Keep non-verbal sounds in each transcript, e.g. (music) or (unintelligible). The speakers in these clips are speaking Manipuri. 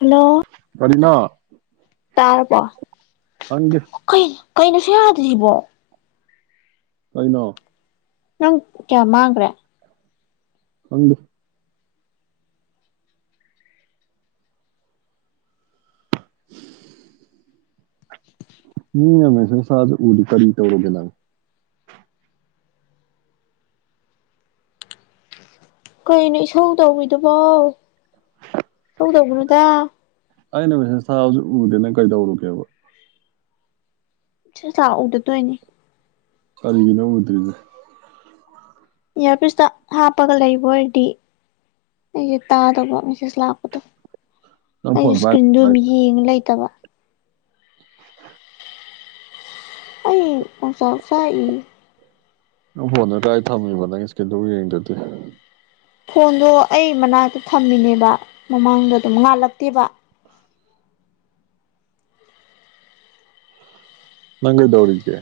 ꯍꯜꯂꯣ ꯀꯔꯤꯅꯣ ꯇꯥꯔꯕꯣ (unintelligible) ꯀꯩ ꯀꯩꯅꯣ ꯁꯨꯛꯌꯥ ꯌꯥꯗ꯭ꯔꯤꯁꯤꯕꯣ ꯀꯩꯅꯣ ꯅꯪ ꯀꯌꯥ ꯃꯥꯡꯒ꯭ꯔꯦ ꯈꯪꯗꯦ (inaudible) ꯃꯤꯅ ꯃꯦꯁꯦꯁ ꯊꯥꯔꯁꯨ ꯎꯗꯦ ꯀꯔꯤ ꯇꯧꯔꯒꯦ ꯅꯪ ꯀꯩꯅꯣ ꯏꯁꯧ ꯇꯧꯔꯤꯗꯨꯕꯣ ꯏꯁꯧ ꯇꯧꯒꯅꯨꯗ ꯑꯩꯅ ꯃꯦꯁꯦꯖ ꯊꯥꯔꯁꯨ ꯎꯗꯦ ꯅꯪ ꯀꯩꯗꯧꯔꯨꯒꯦꯕ ꯁꯦꯁ ꯊꯔꯛ ꯎꯗꯥ ꯇꯧꯏꯅꯤ ꯀꯔꯤꯅꯣ ꯎꯗ꯭ꯔꯤꯗꯤ ꯏꯌꯥꯔꯄꯤꯁꯇ ꯍꯥꯞꯄꯒ ꯂꯩꯕ ꯑꯣꯏꯔꯗꯤ ꯑꯩꯗꯤ ꯇꯥꯗꯕ ꯃꯦꯁꯦꯖ ꯂꯥꯛꯄꯗꯣ ꯅꯪ ꯐꯣꯟ ꯑꯩꯗꯤ ꯄꯥꯏ ꯁ꯭ꯀꯔꯤꯟꯗꯣ ꯑꯗꯨꯝ ꯌꯦꯡꯉ ꯂꯩꯇꯕ ꯑꯩ ꯂꯩꯆꯥꯛ ꯆꯥꯛꯏꯌꯦ ꯅꯪ ꯐꯣꯟꯗꯣ ꯀꯔꯥꯏ ꯊꯝꯃꯤꯕ ꯅꯪ ꯁ꯭ꯀꯔꯤꯟꯗꯨꯕꯛ ꯌꯦꯡꯗꯔꯗꯤ ꯐꯣꯟꯗꯣ ꯑꯩ ꯃꯅꯥꯛꯇ ꯊꯝꯃꯤꯅꯦꯕ ꯃꯃꯥꯡꯗ ꯑꯗꯨꯝ ꯉꯥꯜꯂꯛꯇꯦꯕ ꯅꯪ ꯀꯩꯗꯧꯔꯤꯒꯦ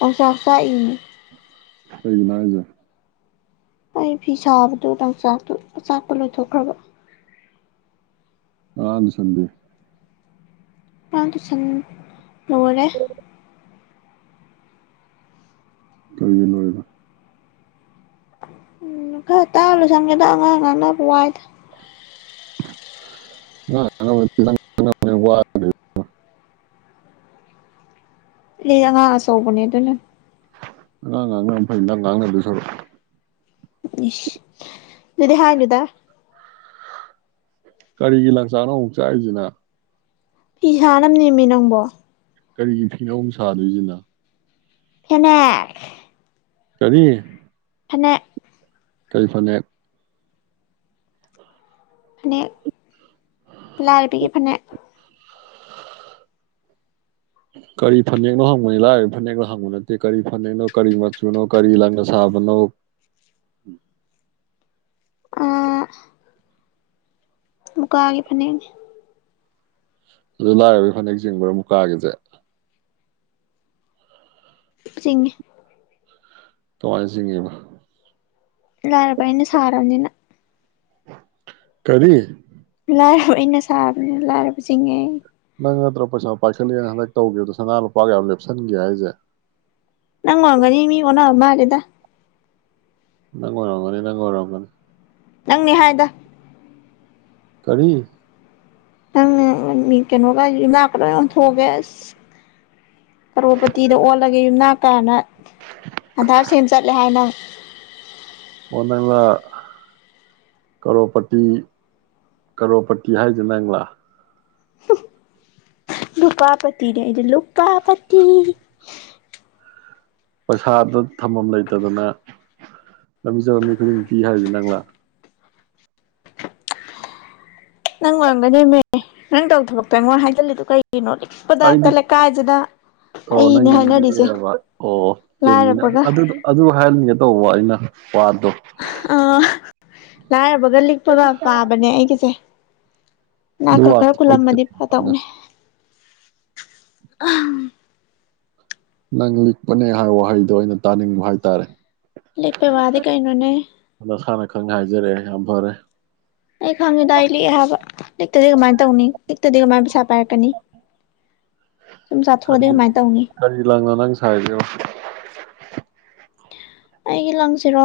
ꯂꯩꯆꯥꯛ ꯆꯥꯛꯏꯃꯤ ꯀꯩꯒꯤꯅꯣ ꯍꯥꯏꯖꯦ ꯑꯩ ꯐꯤ ꯁꯥꯕꯗꯣ ꯂꯪꯆꯥꯛꯇꯣ ꯑꯆꯥꯛꯄꯣ ꯂꯣꯏꯊꯣꯛꯈ꯭ꯔꯕ (unintelligible) ꯃꯁꯟꯗꯤ ꯑꯉꯥꯡ ꯇꯨꯁꯟ ꯂꯣꯏꯔꯦ ꯀꯔꯤꯒꯤ ꯂꯣꯏꯔꯤꯕ ꯃꯈꯥ ꯇꯥꯛꯑ ꯂꯣꯏꯁꯟꯒꯔꯦꯗ ꯑꯉꯥꯡ ꯉꯥꯡꯅꯕ ꯋꯥꯏꯗ ꯑꯉꯥꯡ ꯉꯥꯡꯅꯕ ꯅꯠꯇꯦ ꯅꯪ ꯉꯥꯡꯅꯕꯅ ꯍꯦꯟꯅ ꯋꯥꯒ꯭ꯔꯦ (unintelligible) ꯑꯩ ꯑꯉꯥꯡ ꯑꯆꯧꯕꯅꯦ ꯑꯗꯨꯅꯟ ꯑꯉꯥꯡ ꯉꯥꯡꯅꯕꯅ ꯐꯩ ꯅꯪ ꯉꯥꯡꯅꯗꯣꯏ ꯁꯔꯨꯛ ꯏꯁ ꯑꯗꯨꯗꯤ ꯍꯥꯏꯅꯨꯗ ꯀꯔꯤꯒꯤ ꯂꯪꯆꯥꯡꯅꯣ ꯑꯃꯨꯛ ꯆꯥꯛꯢꯁꯤꯅ ꯐꯤ ꯁꯥꯅꯕꯅꯦꯃꯦ ꯅꯪꯕꯣ ꯀꯔꯤꯒꯤ ꯐꯤꯅꯣ ꯑꯃꯨꯛ ꯁꯥꯗꯣꯏꯁꯤꯅ ꯐꯅꯦꯛ ꯀꯔꯤ ꯐꯅꯦꯛ ꯀꯔꯤ ꯐꯅꯦꯛ ꯐꯅꯦꯛ ꯂꯥꯔꯕꯤꯒꯤ ꯐꯅꯦꯛ ꯀꯔꯤ ꯐꯅꯦꯛꯅꯣ ꯍꯪꯕꯅꯤ ꯂꯥꯏꯔꯕꯒꯤ ꯐꯅꯦꯛꯅꯣ ꯍꯪꯕ ꯅꯠꯇꯦ ꯀꯔꯤ ꯐꯅꯦꯛꯅꯣ ꯀꯔꯤ ꯃꯆꯨꯅꯣ ꯀꯔꯤ ꯂꯪꯅ ꯁꯥꯕꯅꯣ ꯑꯥ ꯃꯨꯀꯥꯒꯤ ꯐꯅꯦꯛꯅꯦ ꯑꯗꯨ ꯂꯥꯢꯔꯕꯒꯤ ꯐꯅꯦꯛ ꯆꯤꯡꯕ꯭ꯔꯥ ꯃꯨꯀꯥꯒꯤ ꯐꯅꯦꯛꯁꯦ ꯆꯤꯡꯉꯤ ꯀꯃꯥꯢꯅ ꯆꯤꯡꯉꯤꯕ ꯂꯥꯢꯔꯕ ꯑꯩꯅ ꯁꯥꯔꯕꯅꯤꯅ ꯀꯔꯤ ꯂꯥꯏꯔꯕ ꯑꯩꯅ ꯁꯥꯕꯅꯤꯅ ꯂꯥꯏꯔꯕ ꯆꯤꯡꯉꯦ ꯅꯪ ꯅꯠꯇ꯭ꯔꯣ ꯄꯩꯥꯁꯥ ꯄꯥꯏꯈꯠꯂꯛꯑꯦꯅ ꯍꯥꯟꯗꯥꯛ ꯇꯧꯒꯤꯕꯗꯣ ꯁꯅꯥ ꯂꯨꯄꯥ ꯌꯥꯝ ꯂꯦꯞꯁꯤꯟꯒꯤ ꯍꯥꯏꯁꯦ ꯅꯪ ꯑꯣꯢꯔꯝꯒꯅꯤ ꯃꯤ ꯑꯣꯟꯅꯕ ꯃꯥꯜꯂꯤꯗ ꯅꯪ ꯑꯣꯏꯔꯝꯒꯅꯤ ꯅꯪꯉ ꯑꯣꯏꯔꯝꯒꯅꯤ ꯅꯪꯅꯤ ꯍꯥꯏꯗ ꯀꯔꯤ ꯅꯪ ꯀꯩꯅꯣꯒ ꯌꯨꯝꯅꯥꯛꯒ ꯂꯣꯢ ꯑꯣꯟꯊꯣꯛꯑꯒꯦ ꯀꯔꯣꯄꯇꯤꯗ ꯑꯣꯜꯂꯒꯦ ꯌꯨꯝꯅꯥꯛ ꯀꯅꯥ ꯑꯥꯗ꯭ꯔ ꯁꯦꯝ ꯆꯠꯂꯦ ꯍꯥꯏꯅꯦ ꯅꯪ ꯑꯣ ꯅꯪꯂ ꯀꯔꯣꯄꯇꯤ ꯀꯔꯣꯄꯇꯤ ꯍꯥꯏꯁꯤ ꯅꯪꯂꯥ ꯂꯨꯄꯥ ꯄꯥꯇꯤꯅꯦ ꯑꯠꯗꯤ ꯂꯨꯄꯥꯥ ꯄꯥꯇꯤ ꯄꯩꯁꯥꯗꯣ ꯊꯝꯐꯝ ꯂꯩꯇꯗꯅ ꯂꯝꯕꯤ ꯆꯠꯄ ꯃꯤ ꯈꯨꯗꯤꯡ ꯄꯤ ꯍꯥꯏꯁꯤ ꯅꯪꯂꯥ ꯅꯪ ꯑꯣꯢꯔꯝꯒꯅꯦꯃꯦ ꯅꯪ ꯇꯧ ꯊꯕꯛꯇꯣ ꯑꯩꯉꯣꯟ ꯍꯥꯏꯖꯤꯟꯂꯤꯗꯣ ꯀꯩꯅꯣ ꯏꯩꯅꯣ ꯏꯗ ꯑꯩꯗꯤ ꯇꯂ ꯀꯥꯖꯅ (unintelligible) ꯑꯣ ꯅꯪꯕ ꯑꯣꯝꯃꯤ ꯂꯥꯏꯔꯕꯒ (unintelligible) ꯑꯗꯨ ꯍꯥꯏꯍꯟꯒꯦ ꯇꯧꯕ ꯑꯩꯅ ꯋꯥꯗꯣ ꯑꯥ ꯂꯥꯏꯔꯕꯒ ꯂꯤꯛꯄꯒ ꯄꯥꯕꯅꯦ ꯑꯩꯒꯤꯁꯦ ꯑꯗꯨ ꯢꯅꯥꯛꯒ ꯋꯥ ꯈꯔ ꯈꯨꯂꯝꯃꯗꯤ ꯊꯣꯛꯍꯜꯂꯛꯀꯅꯤ ꯐꯠꯇꯧꯅꯦ ꯅꯪ ꯂꯤꯛꯄꯅꯦ ꯍꯥꯏꯕ ꯋꯥꯍꯩꯗꯣ ꯑꯩꯅ ꯇꯥꯅꯤꯡꯕ ꯍꯥꯏꯇꯥꯔꯦ ꯂꯤꯛꯇꯕ ꯍꯥꯢꯗꯤ ꯀꯩꯅꯣꯅꯦ ꯅꯁꯥꯅ ꯈꯪ ꯍꯥꯏꯖꯔꯛꯑꯦ ꯌꯥꯝ ꯐꯔꯦ ꯑꯩ ꯈꯪꯉꯤꯗ ꯑꯩ ꯂꯤꯛꯑꯦ ꯍꯥꯏꯕ ꯂꯤꯛꯇꯗꯤ ꯀꯃꯥꯏꯅ ꯇꯧꯅꯤ ꯂꯤꯛꯇꯗꯤ ꯀꯃꯥꯏꯅ ꯄꯩꯁꯥ ꯄꯥꯏꯔꯛꯀꯅꯤ ꯁꯨꯝ ꯀꯔꯤ ꯆꯥꯊꯣꯛꯑꯗꯤ ꯀꯃꯥꯏꯅ ꯇꯧꯅꯤ ꯀꯔꯤ ꯂꯪꯅꯣ ꯅꯪ ꯁꯥꯔꯤꯁꯤꯕꯣ ꯑꯩꯒꯤ ꯂꯪꯁꯤꯔꯣ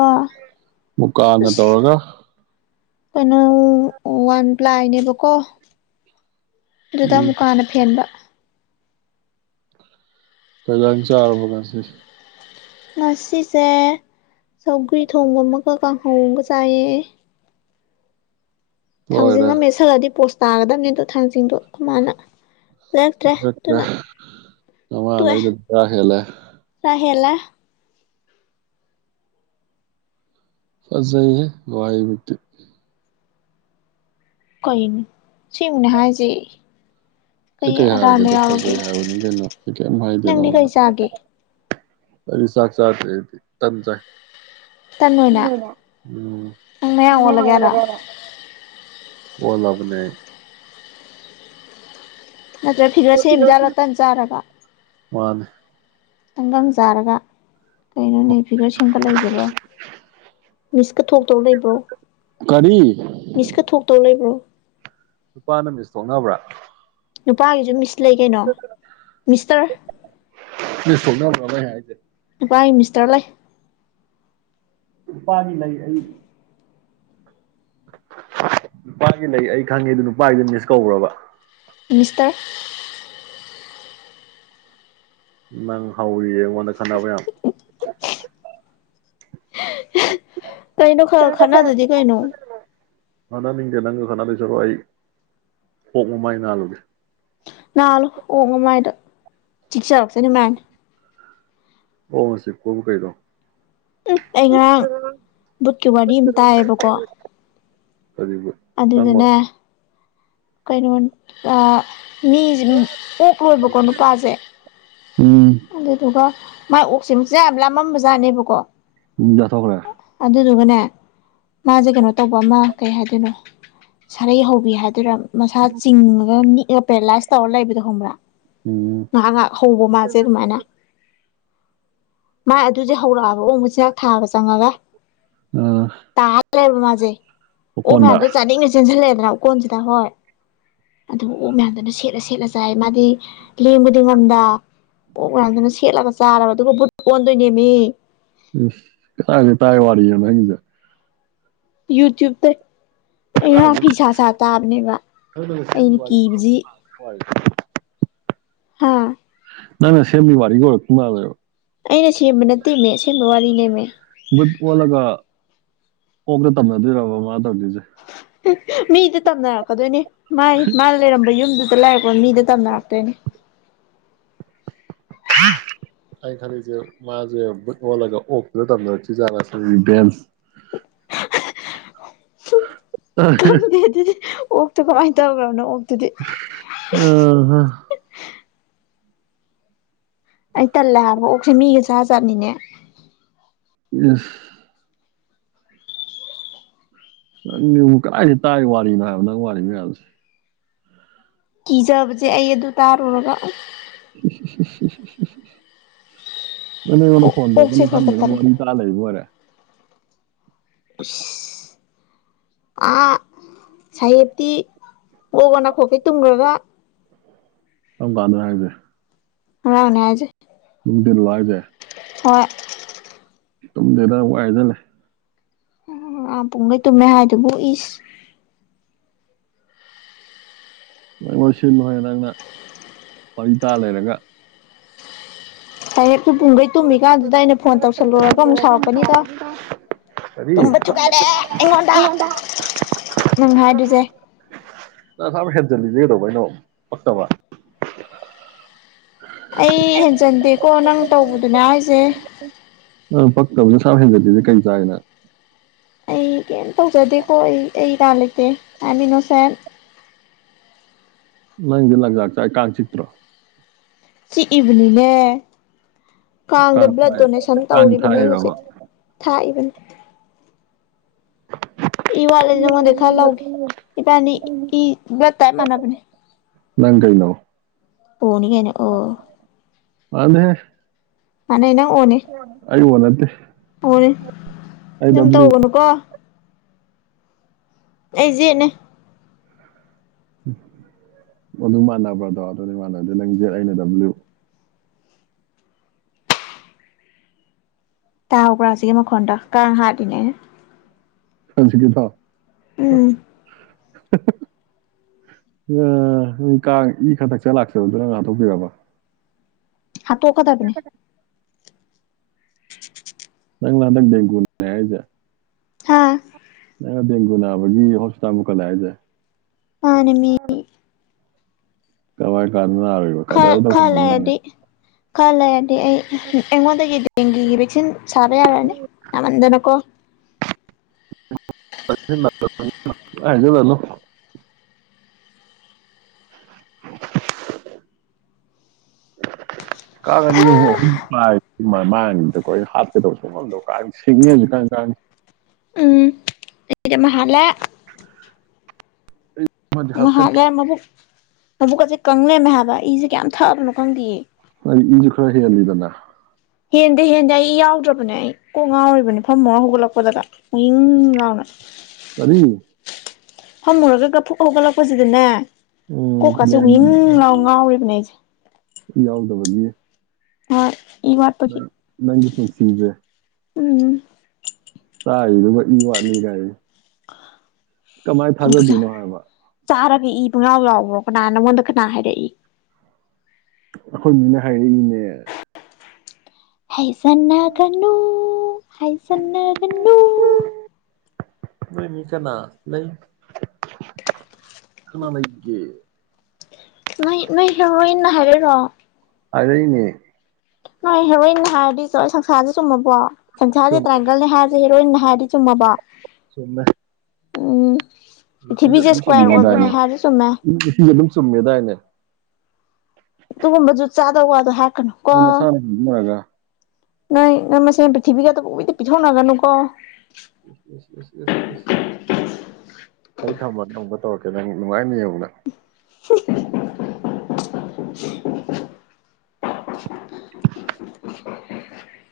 ꯃꯨꯛꯀꯅ ꯑꯁ ꯇꯧꯔꯒ ꯀꯩꯅꯣ ꯋꯥꯟ ꯄ꯭ꯂꯥꯏꯅꯦꯕꯀꯣ ꯑꯗꯨꯗꯥ ꯎꯝ ꯃꯨꯀꯥꯅ ꯐꯦꯟꯕ ꯀꯩ ꯌꯦꯟꯖꯥꯡ ꯆꯥꯔꯕ ꯉꯁꯤ ꯉꯁꯤꯁꯦ ꯁꯧꯒ꯭ꯔꯤ ꯊꯣꯡꯕꯥ ꯑꯃꯒ ꯀꯥꯡꯍꯧ ꯑꯃꯥꯒ ꯆꯥꯏꯌꯦ ꯊꯥꯡꯖꯤꯡ ꯂꯣꯏꯔꯦ ꯑꯃ ꯃ‌ꯦꯠꯁꯜ ꯂꯗꯤ ꯄꯣꯁ ꯇꯥꯒꯗꯕꯅꯤ ꯑꯗꯣ ꯊꯥꯡꯖꯤꯡꯗꯣ ꯑꯈ‌ꯣꯏ ꯃꯅꯥ (unintelligible) ꯑꯃꯥ ꯂꯩꯕꯗ ꯍꯦꯜꯂꯦ ꯇ ꯍꯦꯜꯂ‌ꯦ ꯐꯖꯩ ꯍ‌ꯦ ꯋꯥꯍꯩ ꯗꯨꯗꯤ ꯀꯩꯅ‌ꯣ ꯁ‌ꯦꯡꯕꯥ ꯍꯥꯏꯖ‌ꯦ ꯑꯩ ꯀꯩ ꯍꯥꯏꯔꯒꯦꯗꯣ ꯐꯖꯩ ꯍꯥꯏꯕꯅꯤ ꯀꯩꯅꯣ ꯑꯩ ꯀꯩꯌꯝ ꯍꯥꯏꯗꯦ ꯅꯪꯗꯤ ꯀꯩ ꯅꯪꯉꯣꯟꯗꯥ ꯆꯥꯒꯦ ꯑꯩ ꯆꯥꯛ ꯆꯥꯗꯔ‌ꯦ ꯑꯩꯗꯤ ꯇꯟ ꯆꯥꯏ ꯇꯟ ꯑꯣꯏꯅ (unintelligible) ꯅꯪ ꯃꯌꯥꯡ ꯎꯝ ꯑꯣꯜꯂꯒꯦ ꯍꯥꯏꯔꯣ (unintelligible) ꯑꯣꯜꯂꯥ ꯕꯅꯦ ꯅꯠꯇ꯭ꯔ ꯐꯤꯒꯔ ꯁꯦꯝꯃꯤ ꯖꯥꯠꯂ‌ꯣ ꯇꯟ ꯆꯥꯔꯒ ꯃꯥꯅꯦ ꯇꯪꯒꯪ ꯆꯥꯔꯒ ꯀꯩꯅꯣꯅꯦ ꯐꯤꯒꯔ ꯁꯦꯝꯒꯠ ꯂꯛꯏꯁꯤꯕꯣ ꯃꯤꯁ ꯀꯥ ꯊꯣꯛꯇꯧ ꯂꯩꯕ꯭ꯔꯣ ꯀꯔꯤ ꯃꯤꯁ ꯀꯥ ꯊꯣꯛꯇꯧ ꯂꯩꯕ꯭ꯔꯣ ꯅꯨꯨꯄꯥꯅ ꯃꯤꯁ ꯊꯣꯛꯅꯕ꯭ꯔꯥ ꯅꯨꯄꯥꯒꯤꯖꯨ ꯃꯤꯁ ꯂꯩ ꯀꯩꯅꯣ ꯃꯤꯁꯇꯔ ꯃꯤꯁ ꯊ‌ꯣꯛꯅꯕꯔꯕꯥ ꯑꯩ ꯍꯥꯖ‌ꯦ ꯅꯨꯄꯥꯏ ꯃꯤꯁꯇꯔ ꯂꯩ ꯅꯨꯄꯥꯒꯤ ꯂꯩ ꯑꯩ ꯅꯨꯄꯥꯒꯤ ꯂꯩ ꯑꯩ ꯈꯪꯉꯦ ꯑꯗꯨ ꯅꯨꯄꯥꯒꯤꯗꯤ ꯃꯤꯁ ꯀꯧꯕꯔꯕꯥ ꯃꯤꯁꯇꯔ ꯅꯪ ꯍꯧꯔꯤꯌ‌ꯦ ꯑꯩꯉꯣꯟꯗ ꯈꯟꯅꯕ ꯌꯥꯝ ꯀꯩꯅ‌ꯣ ꯈ ꯈ ꯈꯅꯗꯗꯤ ꯀꯩꯅ‌ꯣ ꯈꯅꯥꯅꯤꯡꯗꯦ ꯅꯪꯒ ꯈꯅꯗ‌ꯣꯏ ꯁꯔꯨꯛ ꯑꯩ ꯑ‌ꯣꯛ ꯃꯃꯥꯏ ꯅꯥꯜꯂꯨꯒꯦ ꯅꯥꯜꯂꯨ ꯑꯣꯛ ꯃꯃꯥꯏꯗ ꯆꯤꯛꯆꯔꯛꯁꯅꯤ ꯃꯥꯏꯅꯥ ꯑꯣꯛ ꯅꯥ ꯆꯤꯛ ꯄꯕꯨ ꯀꯩꯅ‌ꯣ ꯑꯩ ꯉꯔꯥꯡ ꯕꯨꯠꯀꯤ ꯋꯥꯔꯤ ꯑꯝ ꯇꯥꯏꯌꯦꯕꯀꯣ ꯀꯔꯤ ꯕꯨꯠ ꯑꯗꯨꯗꯅꯦ ꯀꯩꯅꯣꯅ‌ꯦ ꯑ ꯃꯤꯖ‌ꯦ ꯑꯣꯛ ꯂꯣꯏꯕꯀꯣ ꯅꯨꯄꯥꯖ‌ꯦ ꯎꯝ ꯑꯗꯨꯗꯨꯒ ꯃꯥꯏ ꯑꯣꯛꯁ‌ꯦ ꯃꯆꯤꯟꯖꯥꯛ ꯌꯥꯝ ꯂꯥꯃꯝꯕꯖꯥꯅꯦꯕꯀꯣ ꯎꯝ ꯆꯥꯊꯣꯛꯈ꯭ꯔꯦ ꯑꯗꯨꯗꯨꯒꯅꯦ ꯃꯥꯖ‌ꯦ ꯀꯩꯅꯣ ꯇꯧꯕ ꯑꯃꯥ ꯀꯩ ꯍꯥꯏꯗꯣꯏꯅꯣ ꯁꯥꯔꯩ ꯍꯧꯕꯤ ꯍꯥꯏꯗ‌ꯣꯏꯔꯥ ꯃꯁꯥ ꯆꯤꯡꯉꯒꯥ ꯅꯤꯛꯑꯒ ꯄꯦꯔꯥꯂꯥꯏꯁ ꯇꯧꯔ ꯂꯩꯕꯗꯣ ꯍꯣꯡꯕ꯭ꯔꯥ ꯎꯝ ꯉꯍꯥꯛ ꯉꯍꯥꯛ ꯍꯧꯕ ꯃꯥꯖ‌ꯦ ꯑꯗꯨꯃꯥꯏꯅꯥ ꯃꯥꯏ ꯑꯗꯨꯖ‌ꯦ ꯍꯧꯔꯛꯑꯕ ꯑꯣꯛ ꯃꯆꯤꯟꯖꯥꯛ ꯊꯥꯕ ꯆꯪꯉꯒꯥ ꯎꯝ ꯇꯥ ꯂꯩꯔꯦꯕ ꯃꯥꯖ‌ꯦ ꯑꯣꯛ ꯃꯌꯥꯝ ꯖꯤꯅꯥ ꯆꯥꯅꯤꯡ ꯅ ꯆꯦꯟꯖꯜꯂꯛ ꯑꯦꯗꯅ ꯑ‌ꯣꯀꯣꯟꯖꯤꯗꯥ ꯍꯣꯏ ꯑꯗꯨꯒ ꯑꯣꯛ ꯃꯌꯥꯝꯗꯨꯅ ꯁꯦꯠꯂ ꯁꯦꯠꯂ ꯆꯥꯏ ꯃꯥꯗꯤ ꯂꯦꯡꯕꯗꯤ ꯉꯝꯗꯥ ꯑ‌ꯣꯛ ꯃꯌꯥꯝꯗꯨꯅꯥ ꯁꯦꯠꯂꯒ ꯆꯥꯔꯕ ꯑꯗꯨꯒ ꯕꯨꯠ ꯑ‌ꯣꯟꯗꯣꯏꯅꯦꯃꯤ ꯀꯥꯏꯗꯩ ꯇꯥꯏ ꯋꯥꯔꯤ ꯅ‌ꯣ ꯅꯪꯒꯤꯗ‌ꯣ ꯌꯨꯇ꯭ꯌꯨꯕ ꯇꯩ ꯑꯩꯉꯔꯥꯡ ꯐꯤ ꯁꯥ ꯁꯥ ꯇꯥꯕꯅꯦꯕ ꯑꯩꯅ ꯀꯤꯕꯖꯤ ꯍꯣꯏ ꯍꯥꯥ ꯅꯪ ꯅ ꯁꯦꯝꯃꯤ ꯋꯥꯔꯤꯒ ꯑꯣꯏꯔꯛꯄ ꯃꯥꯜꯂ‌ꯦꯕ ꯑꯩꯅ ꯁꯦꯝꯕ ꯅꯠꯇꯦꯃꯤ ꯑꯁꯦꯝꯕ ꯋꯥꯔꯤꯅꯦꯃꯤ ꯕꯨꯠ ꯑꯣꯜꯂꯒ ꯑꯣꯛꯇ ꯇꯝꯅꯗꯣꯏꯔꯕ ꯃꯥ ꯇꯧꯗꯣꯏꯖꯦ ꯃꯤꯗ ꯇꯝꯅꯔꯛꯀꯗꯣꯏꯅꯦ ꯃꯥꯥꯏ ꯃꯥꯅ ꯂꯩꯔꯝꯕ ꯌꯨꯝꯗꯨꯗ ꯂꯩꯔꯛꯄ ꯄꯃꯤꯗ ꯇꯝꯅꯔꯛꯇꯣꯏꯅꯦ (unintelligible) ꯑꯩ ꯈꯜꯂꯤꯖꯦ ꯃꯥꯖꯦ ꯚꯨꯠ ꯑꯣꯜꯂꯒ ꯑꯣꯛꯇꯨꯗ ꯇꯝꯅꯔꯛꯇꯣꯏꯖꯥꯠꯂ ꯁꯤꯅꯤ ꯔꯤꯚꯦꯟꯁ ꯍꯨꯝ ꯈꯪꯗꯦ ꯑꯗꯨꯗꯤ ꯑꯣꯛꯇ ꯀꯃꯥꯏꯟ ꯇꯧꯒꯔꯕꯅꯣ ꯑꯣꯛꯇꯨꯗꯤ ꯎꯝꯍꯨꯝ ꯑꯩ ꯇꯜꯂꯦ ꯍꯥꯏꯕ ꯑꯣꯛꯁꯦ ꯃꯤꯒ ꯁꯥꯥꯖꯥꯠꯅꯤꯅꯦ (unintelligible) ꯅꯪꯖꯤꯕꯨ ꯀꯗꯥꯏꯗꯩ ꯇꯥꯏ ꯋꯥꯔꯤꯅꯣ ꯍꯥꯏꯕ ꯅꯪ ꯋꯥꯔꯤ ꯃꯌꯥꯝꯁꯦ ꯀꯤꯖꯕꯖꯦ ꯑꯩ ꯑꯗꯨ ꯇꯥꯔꯨꯔꯒ ꯅꯪꯗꯤ ꯑꯩꯉꯣꯟꯗ ꯐꯣꯟ ꯀꯣꯛꯁꯦ ꯇꯧꯔꯛꯀꯅꯤ ꯈꯔ ꯈꯔ ꯈꯟꯗꯕꯩ ꯇꯜꯂꯦ ꯋꯥꯔꯤ ꯇꯔꯥ ꯂꯩꯔꯤꯕ ꯑꯣꯏꯔꯦ ꯏꯁ ꯑ ꯁꯥꯍꯦꯞꯇꯤ ꯒꯣꯛ ꯒꯣꯛ ꯅꯈꯣꯛꯈꯩ ꯇꯨꯝꯒ꯭ꯔꯒ ꯀꯝꯀꯥꯟꯗꯅꯣ ꯍꯥꯏꯖꯦ ꯉꯔꯥꯡꯅꯦ ꯍꯥꯏꯖꯦ ꯅꯨꯡꯗꯤꯜꯂꯣ ꯍꯥꯏꯖꯦ ꯍꯣꯏ ꯇꯨꯝꯗꯦꯗ ꯋꯥꯏꯍꯥꯏꯖꯜ ꯂꯩ ꯑ ꯄꯨꯡꯒꯩ ꯇꯨꯝꯃꯦ ꯍꯥꯏꯗꯨꯕꯨ ꯏꯁ ꯅꯪꯂꯣꯏ ꯁꯤꯜꯂꯨ ꯍꯦ ꯅꯪꯅ ꯋꯥꯔꯤ ꯇꯥ ꯂꯩꯔꯒ (unintelligible) ꯄꯨꯡꯒꯩ ꯇꯨꯝꯃꯤꯀꯥꯟꯗꯨꯗ ꯑꯩꯅ ꯐꯣꯟ ꯇꯧꯁꯜꯂꯨꯔꯒ ꯑꯃꯨꯛ ꯁꯥꯎꯔꯛꯀꯅꯤꯗ ꯀꯔꯤ ꯇꯨꯝꯕ ꯊꯨꯒꯥꯏꯔꯦ ꯑꯩꯉꯣꯟꯗ ꯅꯪ ꯍꯥꯏꯗꯨꯁꯦ ꯅꯪ ꯑꯁꯨꯛ ꯌꯥꯝ ꯍꯦꯟꯖꯜꯂꯤꯖꯦ ꯀꯩꯗꯧꯕꯩꯅꯣ ꯄꯛꯇꯕ ꯑꯩ ꯍꯦꯟꯖꯟꯗꯦꯀꯣ ꯅꯪ ꯇꯧꯕꯗꯨꯅꯦ ꯍꯥꯏꯖꯦ ꯑꯪ ꯄꯛꯇꯕꯅ ꯑꯁꯨꯛ ꯌꯥꯝ ꯍꯦꯟꯖꯜꯂꯤꯖꯦ ꯀꯩ ꯆꯥꯏꯒꯦ ꯅꯪ ꯑꯩ ꯀꯩꯝ ꯇꯧꯖꯗꯦꯀꯣ ꯑꯩ ꯑꯩ ꯏꯔꯥꯜ ꯂꯩꯇꯦ ꯑꯥꯏ ꯑꯦꯝ ꯃꯤꯅꯣꯁꯦꯟ ꯅꯪꯗꯨ ꯂꯪꯆꯥꯛ ꯆꯥꯛꯏ ꯀꯥꯡ ꯆꯤꯠꯇ꯭ꯔꯣ ꯆꯤꯛꯏꯕꯅꯤꯅꯦ ꯀꯥꯡꯗ ꯀꯥꯡ ꯕ꯭ꯂꯠ ꯊꯥꯏ ꯗꯣꯅꯦꯁꯟ ꯀꯥꯡ ꯇꯧꯔꯤꯕꯅꯦ ꯑꯩ ꯊꯥꯛꯏꯔꯕ ꯍꯧꯖꯤꯛ ꯊꯥꯛꯏꯕꯅꯤ ꯏ ꯋꯥꯠꯂꯗꯤ ꯅꯉꯣꯟꯗꯩ ꯈꯔ ꯂꯧꯒꯦ ꯏꯕꯅꯤ ꯏ ꯕ꯭ꯂꯠ ꯇꯥꯏꯞ ꯃꯥꯅꯕꯅꯦ ꯅꯪ ꯀꯩꯅꯣ ꯑꯣꯅꯤ ꯀꯩꯅꯣ ꯑꯣ ꯃꯥꯟꯗꯦꯍꯦ ꯃꯥꯟꯅꯩ ꯅꯪ ꯑꯣꯅꯦ ꯑꯩ ꯑꯣ ꯅꯠꯇꯦ ꯑꯣꯅꯦ ꯑꯩ ꯑꯗꯨꯝ ꯗꯕ꯭ꯂꯤꯎ ꯇꯧꯒꯅꯨꯀꯣ ꯑꯩ ꯖꯦꯠꯅꯦ ꯑꯗꯨ ꯃꯥꯟꯅꯕ꯭ꯔꯗꯣ ꯑꯗꯨꯅꯤ ꯃꯥꯟꯅꯗꯦ ꯅꯪ ꯖꯦꯠ ꯑꯩꯅ ꯗꯕꯜ ꯏꯌꯨ ꯇꯥꯍꯧꯕ꯭ꯔꯥ ꯍꯧꯖꯤꯛꯀꯤ ꯃꯈꯣꯟꯗꯣ ꯀꯥꯡ ꯍꯥꯠꯂꯤꯅꯤ ꯑꯩꯅ ꯍꯧꯖꯤꯛꯀꯤꯗꯣ ꯎꯝ ꯃꯤ ꯀꯥꯡ ꯏ ꯈꯔ ꯊꯛꯆꯥ ꯂꯥꯛꯆꯕꯗꯨ ꯅꯪꯅ ꯉꯥꯛꯊꯣꯛꯄꯤꯔꯕ ꯍꯥꯥꯠꯇꯣꯛꯀꯗꯕꯅꯦ (inaudible) ꯅꯪꯂ ꯍꯟꯗꯛ ꯕꯦꯡꯒꯣꯂꯤꯅꯤ ꯍꯥꯏꯖꯦ ꯍꯥꯥ ꯅꯪ ꯗꯦꯡꯒꯨ ꯅꯥꯕꯒꯤ ꯍꯣꯁꯄꯤꯇꯥꯜ ꯄꯨꯈꯠꯂꯦ ꯍꯥꯏꯁꯦ ꯃꯥꯅꯦꯃꯤ ꯀꯃꯥꯏ ꯀꯥꯟ ꯅꯔꯨꯏ ꯈꯥ ꯈ ꯂꯩꯔꯗꯤ ꯈꯔ ꯂꯩꯔꯗꯤ ꯑꯩ ꯑꯩꯉꯣꯟꯗꯒꯤ ꯗꯦꯡꯒꯤꯒꯤ ꯚꯦꯛꯁꯤꯟ ꯁꯥꯕ ꯌꯥꯔꯅꯤ ꯌꯥꯝꯃꯟꯗꯅꯀꯣ ꯄꯪꯍꯥꯏ ꯍꯥꯏꯖꯜꯂꯅꯨ ꯀꯥꯒꯅꯤꯕꯣ ꯃꯃꯥꯡꯒꯤꯗꯀꯣ ꯑꯩ ꯍꯥꯠꯀꯦꯗꯧꯁꯦ ꯉꯝꯗꯕ ꯀꯥꯟ ꯁꯤꯡꯉꯦ ꯍꯧꯖꯤꯛꯀꯥꯟ ꯀꯥꯡ ꯎꯝ ꯑꯩꯗꯤ ꯑꯃ ꯍꯠꯂꯦ ꯑꯃꯗꯤ ꯑꯃ ꯍꯥꯠꯀꯅꯤ ꯍꯥꯠꯂꯦ ꯃꯕꯨꯛ ꯃꯕꯨꯛ ꯀꯁꯦ ꯀꯪ ꯂꯩꯔꯝꯃꯦ ꯍꯥꯏꯕ ꯏꯖꯦ ꯀꯌꯥꯝ ꯊꯛꯑꯕꯅꯣ ꯈꯪꯗꯤꯌꯦ ꯑꯩ ꯏꯖꯨ ꯈꯔ ꯍꯦꯜꯂꯤꯗꯅꯥ ꯍꯦꯟꯗꯤ ꯍꯦꯟꯗꯦ ꯑꯩ ꯏ ꯌꯥꯎꯗ꯭ꯔꯕꯅꯦ ꯑꯩ ꯀꯣꯛ ꯉꯥꯎꯔꯤꯕꯅꯦ ꯐꯝꯃ ꯍꯧꯒꯠꯂꯛꯄꯗꯒ ꯍꯏꯪ ꯂꯥꯎꯅ ꯀꯔꯤ ꯐꯝꯃꯨꯔꯒ ꯐꯨꯛꯀ ꯍꯧꯒꯠꯂꯛꯄꯁꯤꯗꯅꯦ ꯎꯝ ꯀꯣꯛꯀꯥꯁꯦ ꯋꯤꯡ ꯂꯥꯎ ꯉꯥꯎꯔꯤꯕꯅꯦ ꯑꯩꯁꯦ ꯏ ꯌꯥꯎꯗꯕꯒꯤ ꯍꯣꯏ ꯏ ꯋꯥꯠꯄꯒꯤ ꯅꯪꯒꯤ ꯄꯨꯟꯁꯤꯖꯦ ꯎꯝ ꯆꯥꯔꯤꯗꯨꯒ ꯏ ꯋꯥꯠꯂꯤ ꯒꯥꯏ ꯀꯃꯥꯏ ꯊꯥꯖꯗꯣꯏꯅꯣ ꯍꯥꯏꯕ ꯆꯥꯔꯒ ꯏ ꯄꯪꯌꯥꯎ ꯌꯥꯎꯕ꯭ꯔꯣ ꯀꯅꯥ ꯅꯪꯉꯣꯟꯗ ꯀꯅꯥ ꯍꯥꯏꯔꯛꯏ ꯑꯩꯈꯣꯏ ꯃꯤꯅ ꯍꯥꯏꯔꯛꯏꯅꯦ ꯍꯥꯏꯖꯟꯅꯒꯅꯨ ꯍꯥꯏꯖꯟꯅꯒꯅꯨ ꯅꯣꯏ ꯃꯤ ꯀꯅꯥ ꯂꯩ ꯀꯅꯥ ꯂꯩꯒꯦ ꯅꯣꯏ ꯅꯣꯏ ꯍꯦꯔꯣꯏꯟꯅ ꯍꯥꯏꯔꯛꯏꯔꯣ ꯍꯥꯏꯔꯛꯏꯅꯦ ꯅꯣꯏ ꯍꯦꯔꯣꯏꯟꯅ ꯍꯥꯏꯔꯗꯤ ꯁꯪꯁꯥꯔꯁꯦ ꯆꯨꯝꯃꯕꯣ ꯁꯪꯁꯔꯁꯦ ꯆꯨꯝꯃꯦ ꯇ꯭ꯔꯥꯏꯒꯜꯅꯤ ꯍꯥꯏꯔ ꯍꯦꯔꯣꯏꯟ ꯅ ꯍꯥꯏꯔꯗꯤ ꯆꯨꯝꯃꯕꯣ ꯆꯨꯝꯃꯦ ꯎꯝ ꯄ꯭ꯔꯤꯊꯤꯕꯤꯁꯦ ꯏꯁꯀ꯭ꯋꯥꯔ ꯑꯣꯏꯕꯅꯦ ꯍꯥꯏꯔꯖꯨ ꯆꯨꯝꯃꯦ ꯅꯨꯄꯤ ꯑꯗꯨꯝ ꯆꯨꯝꯃꯦꯗꯥꯏꯅꯦ ꯑꯗꯨꯒꯨꯝꯕ ꯖꯨꯠ ꯆꯥꯗꯕ ꯋꯥꯗꯣ ꯍꯥꯏꯔꯛꯀꯅꯨ ꯅꯣꯏ ꯅꯁꯥꯅ (unintelligible) ꯅꯣꯏ ꯅꯣꯏ ꯃꯁꯦꯟ ꯄ꯭ꯔꯤꯊꯤꯕꯤꯒ (unintelligible) ꯄꯤꯊꯣꯛꯅꯒꯅꯨ ꯀꯣ (unintelligible) ꯑꯩ ꯊꯝꯃꯒꯦ ꯑꯃꯨꯛꯀ ꯇꯧꯔꯛꯀꯦ ꯅꯪ ꯅꯨꯡꯉꯥꯏꯅꯤ ꯌꯦꯡꯉꯨ ꯅꯪ (inaudible) (inaudible) (inaudible) (inaudible)